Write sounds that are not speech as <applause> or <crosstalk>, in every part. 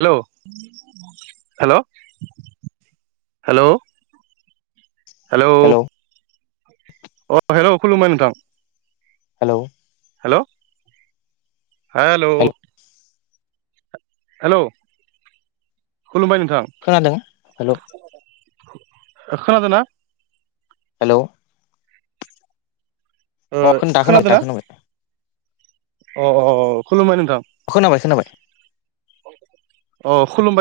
Hello hello hello hello अ hello खुलुमबाय नोंथां हेलौ हेलौ हेलौ हेल हेल' खुलुमबाय नोंथां खोनादों हेल' ए खोनादों ना? हेल' ऐ खोनादोंना? अ अ खुलुमबाय नोंथां अ खोनाबाय खोनाबाय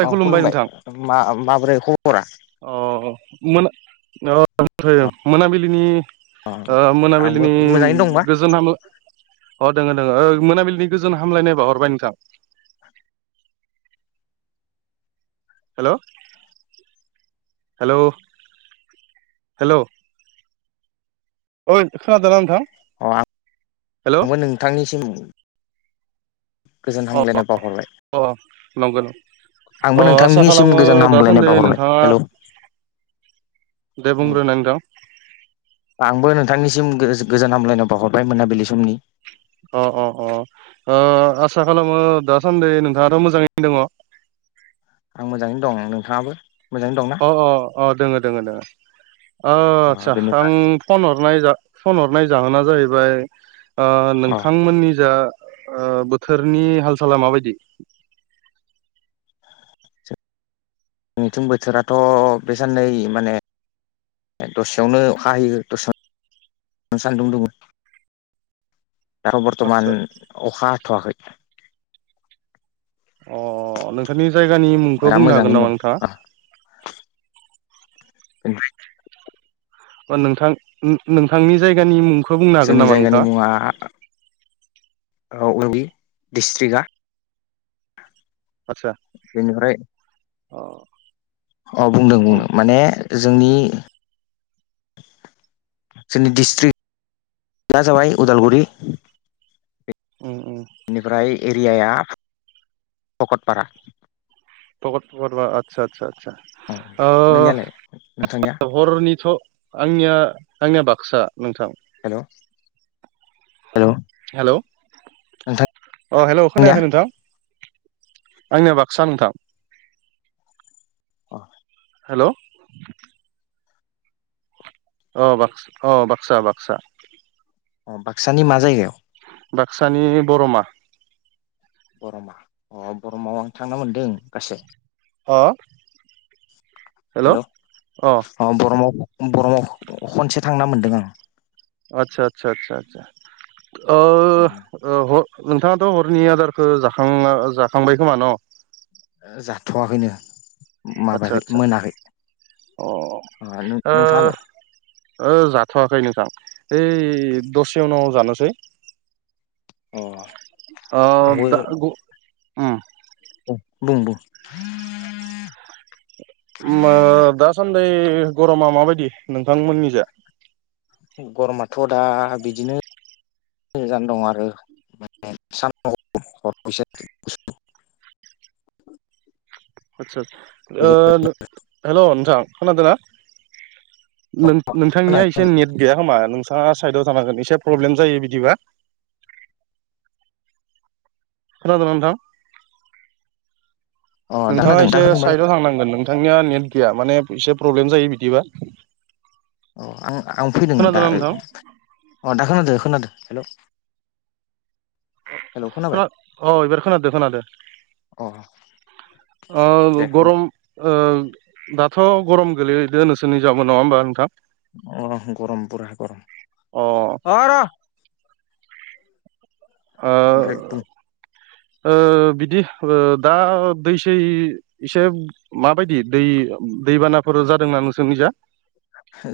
अ खुलुमबाय मा माबोरै खबरा? अ मोन ओमफ्राय अ मोनाबिलिनि अ ओ आंबो मोनाबिलिनि मोजाङैनो दंबा गोजोन हाम अ दङ दङ ओ मोनाबिनि गोजोन हामलायनाया हरबाय नोंथां। हेलौ हेलौ हेलौ यै खोनादोंना नोंथां? अ आं हेलौ आंबो नोंथांनिसिम गोजोन अ हामलायनाय बावहरबाय अ नंगौ आंबो अ आसा नोंथांनिसिम खालामो गोजोन हामग्लायनाय दासान्दि बावहरबाय नोंथाङा हेलौ दे उम बुंग्रोनाय नोंथां आंबो नोंथांनिसिम गो- गोजान हामलायनायाव बावाहरबाय मोनाबिलि समनि। अ अ अ ओ आसा खालामो दासान्दि नोंथाङाथ' मोजाङैनो दङ। आं मोजाङैनो दं ओं नोंथाङाबो मोजाङै दंना अ अ अ दोङ दङ दङ अ आचसा आं फन हरनाय जा फन हरनाय जाहोना जाहैबाय ओ अ नोंथांमोननि जा ओ बोथोरनि हाल साला माबायदि? जोंनिथिं बोथोराथ' बे साननै माने दसेयावनो अखा हायो दसेयावनो सान्दुं दुङो। दा बर्थमान आदसा अखा हाथ'आखै अ नोंथांनि जायगानि मुंखौ दा बुंनो हागोन मोजाङैनो नामा नोंथाङा? <inaudible> ओ नोंथां ओम ओम नोंथांनि जायगानि मुंखौ बुंनो हागोन जोंनि नामा जायगानि नोंथाङा मुङा <unintelligible> डिस्ट्रिक्टआ आतसा बेनिफ्राय अ अ बुंदों उम बुंदों माने जोंनि जोंनि डिस्ट्रिक्आ जाबाय उदालगुरि ओम ओम बेनिफ्राय एरियाया भकतपारा। पकतपारा आसा आसा आसा अ नोंनियालाय नोंथांनिया? हरनिथ' आंनिया आंनिया बाक्सा नोंथां हेलौ हेलौ नोंथांनिया अ हेलौ खोनायाखै नोंथां? आंनिया बाक्सा नोंथां अ हेलौ अ बाक्स अ बाक्सा बाक्सा अ बाक्सानि मा जायगायाव? बाक्सानि बर'मा। बर'मा अ बर'माव आं थांनो मोनदों गासै हा हेलौ अ बरमाव बरमाव खनसे थांना मोन्दों आं। आतसा आतसा आसा आसा अ ह नोंथाङाथ' हरनि आदारखौ जाखां जाखांबाय खोमा न' जाथ'वाखैनो आतसा माबायाखै आतसा मोनाखै अ नों <unintelligible> नोंथाङालाय ओ जाथ'आखै नोंथां ओइ दसे उनाव जानोसै। अ अ आंबो दा गु ओम औ बुं बुं <unintelligible> दासान्दै गरमा माबायदि नोंथांमोननि जा गरमाथ' दा बिदिनो गोजान दं आरो सान <unintelligible> आदसा ओ बिदि नो हेल' नोंथां खोनादो ना? नों-नोंथांनिया एसे नेट गैया खोमा नोंथाङा साइदाव थानांगोन एसे प्रब्लेम जायो बिदिबा खोनादों ना नोंथां अ दा नोंथाङा खोनादों दा एसे खोनादोंबालाय साइदाव थांनांगोन नों थांनिया नेट गैया माने एसे प्रब्लेम जायो बिदिबा। अ आं आं फैदों दा खोनादोंना नोंथां अ दा खोनादो खोनादो हेलौ खोनाबाय अ एबार खोनादो खोनादो। अ ओ दे बुं गरम ओ दाथ' गरम गोलैैदो नोंसोरनिजाबो नङा होमबा नोंथां अ गरम पुरा गरम अ अ र' ओ ओमफ्राय बुं ओ बिदि ओ दा दै सै इसे माबायदि दै दैबानाफोर जादों ना नोंसोरनिजा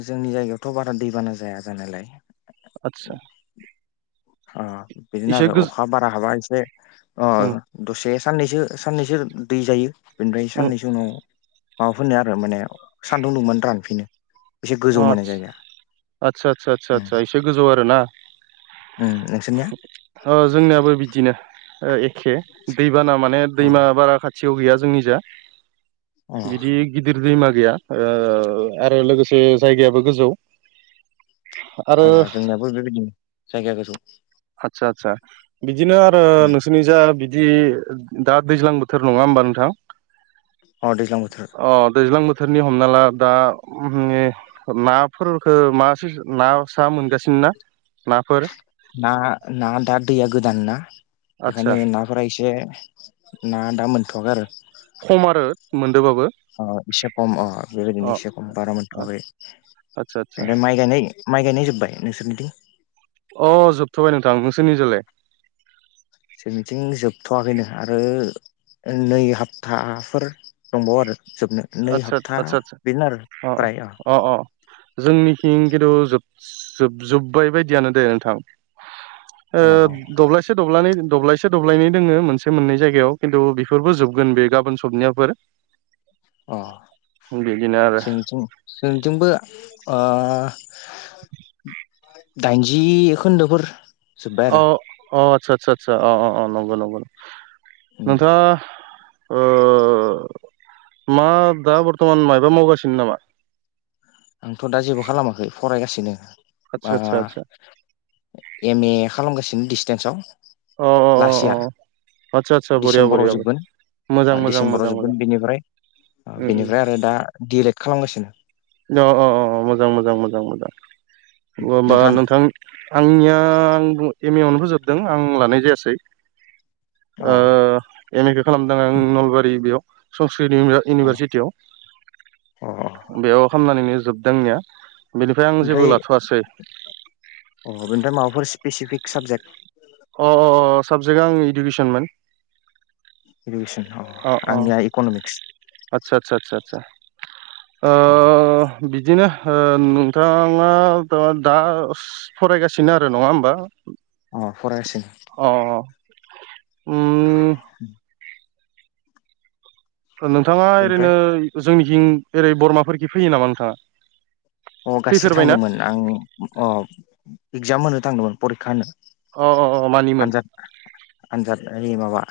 जोंनि जायगायावथ' बारा दैबाना जाया जानायालाय। आदसा अ बिदिनो एसे आरो गोज अखा बारा हाबा एसे अ उम दसे साननैसो साननैसो दै जायो बेनिफ्राय उम साननैसो उनाव माबाफिनो आरो माने सान्दुं दुंबानो रानफिनो। एसे गोजौ अ माने जायगाया आदस आदसा आदसा उम आदसा <unintelligible> गोजौ आरो ना उम नोंसोरनिया ओ जोंनियाबो बिदिनो ओ एखे दैबाना माने अ दैमा बारा खा थियाव गैया जोंनि जा। अ बिदि गिदिर दैमा गैया ओ आरो लोगोसे <unintelligible> जायगायाबो गोजौ आरो अ जोंनियाबो बेबायदिनो जायगा गोजौ आदसा आदसा बिदिनो आरो उम नोंसोरनि जा बिदि दा दैज्लां बोथोर नङा होमबा नोंथां अ दैज्लां बोथोर। अ दैज्लां बोथोरनि हमना ला दा <unintelligible> नाफोरखो मा <unintelligible> ना सा मोनगासिनो ना नाफोर ना ना दा दैया गोदान ना बेखायनो आदसा ना फोरा एसे ना दा मोनथ'वाखै आरो खम आरो मोनदोबाबो। अ एसे खम अ बेबायदिनो अ एसे खम बारा मोनथ'वाखै। आदसा आदसा ओमफ्राय माइ गायनाय माइ गायनाय जोबबाय नोंसोरनिथिं अह जोबथ'बाय नोंथां। नोंसोनिजालाय? जोंथिं जोबथ'वाखैनो आरो नै हफ्ताफोर दंबावो आरो जोबनो नै आदसा हफ्ता आदसा आदसा बेनो आरो अ फ्राय ओ अ अ जोंनिथिं खिन्थुजोब जोबजोब्बाय बायदियानो दे नोंथां ओ अ दबलायसे से दब्ल दब्लायसे दब्लायन दोङो मोनसे मोननै जायगायाव खिन्थु बेफोरबो जोबगोन बे गाबोन सबनियाफोर अ बिदिनो आरो जोंथिं जोंथिंबो ओ दाइनजि खोनन्दोफोर औ अ आदसा आदसा आदसा अ अ अ नंगौ नंगौ उम नोंथाङा ओ मा दा बर्थमान मायबा मावगासिनो नामा? आंथ' दा जेबो खालामाखै फरायगासिनो आदसा बा आदसा आदसा एम ए खालामगासिनो दिसटेन्साव। अ अ अ लास्ट इयार अ आदसा आदसा बरिया डिसेम्बराव बरिया जोबगोन मोजां मोजां डिसेम्बराव मोजां मोजां जोबगोन बेनिफ्राय अ उम बेनिफ्राय आरो दा डि ए लेद खालामगासिनो अ अ अ मोजां मोजां मोजां मोजां अ होमबा नोंथाङालाय नोंथां आंनिया आं एम ए आवनो फोजोबदों आं लानाय जायासै अ ओ एम एखौ खालामदों आं नलबारि बेयाव संस्कृत अ इउनिभारसिटियाव बेयाव खामनानैनो जोबदां आंनिया बेनिफ्राय आं जेबो ओमफ्राय लाथ'वासै अ बेनिफ्राय माबाफोर स्पेसिफिक साबजेक्ट अ अ साबजेक्ट आं इडुकेसनमोन इदुकेसन अ आंनिया इक'न'मिक्स आदसा आदसा आ आ अ बिदिनो ओ नोंथाङा दा फरायगासिनो आरो नङा होमबा अ फरायगासिनो अ उम नोंथाङा बेनिफ्राय ओरैनो जोंनिखिं ओरै बरमाफोरखि फैयो नामा नोंथाङा? अ गासै फैफेरबायना थांदोंमोन आं अ एगजाम होनो थांदोंमोन परिखा होनो। अ अ अ मानिमोन? आनजाद आनजाद ओ माबा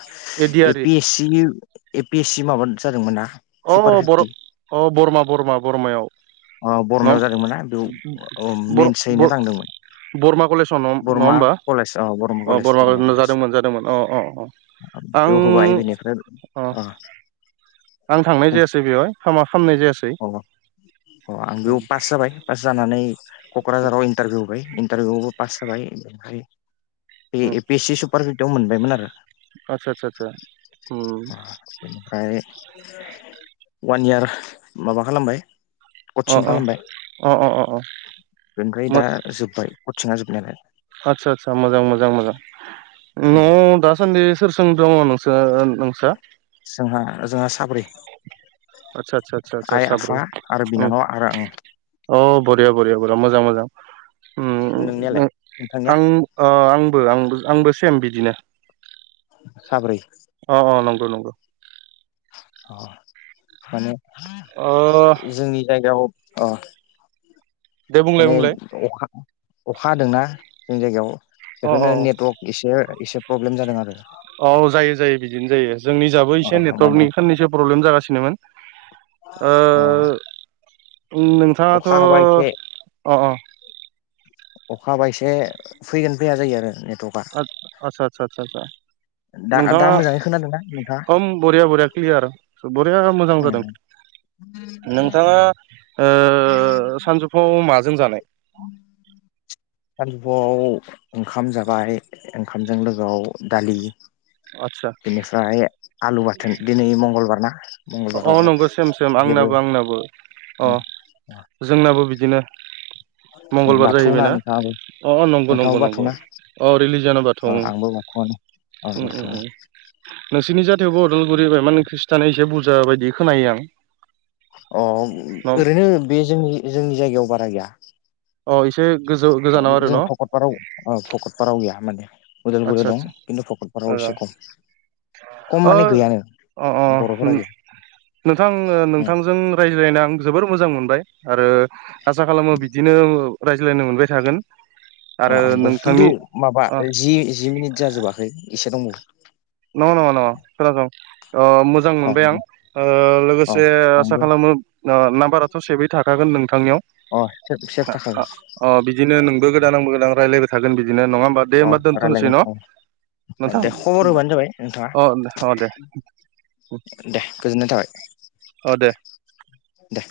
ए एदियारि P S G A P S C माबा जादोंमोन ना अ सुपार फिफ्टि औ बरमा बरमा बरमायाव अ न बरमायाव जादोंमोन ना बेयाव मेन्स हैनो बर-बर थांदोंमोन बरमा कलेजाव नङा होमबा अ बरमा कलेज जादोंमोन जादोंमोन अ अ अ आं बेयाव होबाय बेनिफ्राय अ आं थांनाय जायासै बेवहाय हामा खालामनाय जायासै अ अ आं बेयाव पास जाबाय पास जानानै क'क्राझाराव इन्टारभिउ इन्टारभिउ आबो पास जाबाय ओमफ्राय बे A P S C super फिफ्टिव मोनबायमोन आरो आतसा आतसा ओम अ बेनिफ्राय वान इयार माबा खालामबाय अ कचिं अ खालामबाय अ अ अ बेनिफ्राय दा जोब्बाय कचिंया जोबनायालाय आतसा आतसा मोजां मोजां मोजां न' दासान्दि सोरसों दङ नोंसोर नोंस्रा जोंहा जोंहा साब्रै आदसा आदसा आदसा आदसा आइ साब्रै आफा आरो उम बिनानाव आरो आं अ बरिया बरिया बरिया मोजां मोजां ओम नोंनियालाय नोंथांनिया आं अ आंबो आंबो आंबो सेम बिदिनो साब्रै अ अ नंगौ नंगौ औ माने अ जोंनि जायगायाव अ दे बुंलाय माने बुंलाय अखा अखा हादोंना जोंनि जायगायाव अ अ बेखौनो नेटवर्क एसे एसे प्रब्लेम जादों आरो औ जायो जायो बिदिनो जायो जोंनि जाबो एसे अ नेटवर्कनि माने साननैसो प्रब्लेम जागासिनोमोन अ उ अखा हाबाय एसे अखाहाबा एसे फैगोन फैया जायो आरो नेटवर्क आचसा आचा आ नोंथाङा ना नोंथा हम बरिया बरिया क्लियार बरिया मोजां उम जादों नोंथाङा सानजौफुवाव माजों जानाय <inaudible> सानजौफुआव ओंखाम जाबाय ओंखामजों लोगोआव दालि आतसा बेनिफ्राय आलु बाथोन दिनै मंगलबार ना अ मंगलबाराव नंगौ सेम सेम आंनाबो आंनाबो जेबो अ जोंनाबो बिदिनो मंगलबार बाथौना जाहैबायना नोंथाङाबो अ अ नंगौ नोंथाङाबो नंगौ नंगौ बाथौना अ रिलिज जानोबाथ' औगथ' नोंसिरनि जाथायावबो अदालगुरि माने खृष्टिाना एसे बुरजा बायदि खोनायो आं अ न ओरैनो बे जोंनि जोंनि जायगायाव बारा गैया अ एसे गोजौ गोजानाव आरो न' ककाराव भकतपाराव गैया माने आदसा उदालगुरियाव दं खिन्थु भकतपाराव एसे खम खम अ माने गैयानो अ अ बर'फोरा गैया नोंथां उम नोंथांजों रायज्लायनो आं जोबोर मोजां मोनबाय आरो आसा खालामो बिदिनो रायज्लायनो मोनबाय थागोन अ आरो आंबो खिन्थु नोंथांनि माबा अ जि जि मिनिट जाजोबाखै एसे दंबावो नङा नङा-नङा खोनासं मोजां अ मोनबाय बुं आं अ लोगोसे आंबो आसा खालामो नाम्बाराथ' सेभै थाखागोन नोंथांनियाव अ सेब सेब थाखागोन अ बिदिनो नोंबो गोदान आंबो गोदान रायज्लायबाय थागोन बिदिनो नङा होम्बा दे होम्बा अ दोनथ'नोसै न' रायलायगोन अ दे खबर नोंथांलाय होबानो जाबाय नोंथाङा दे गोजोननाय थाबाय औ दे दा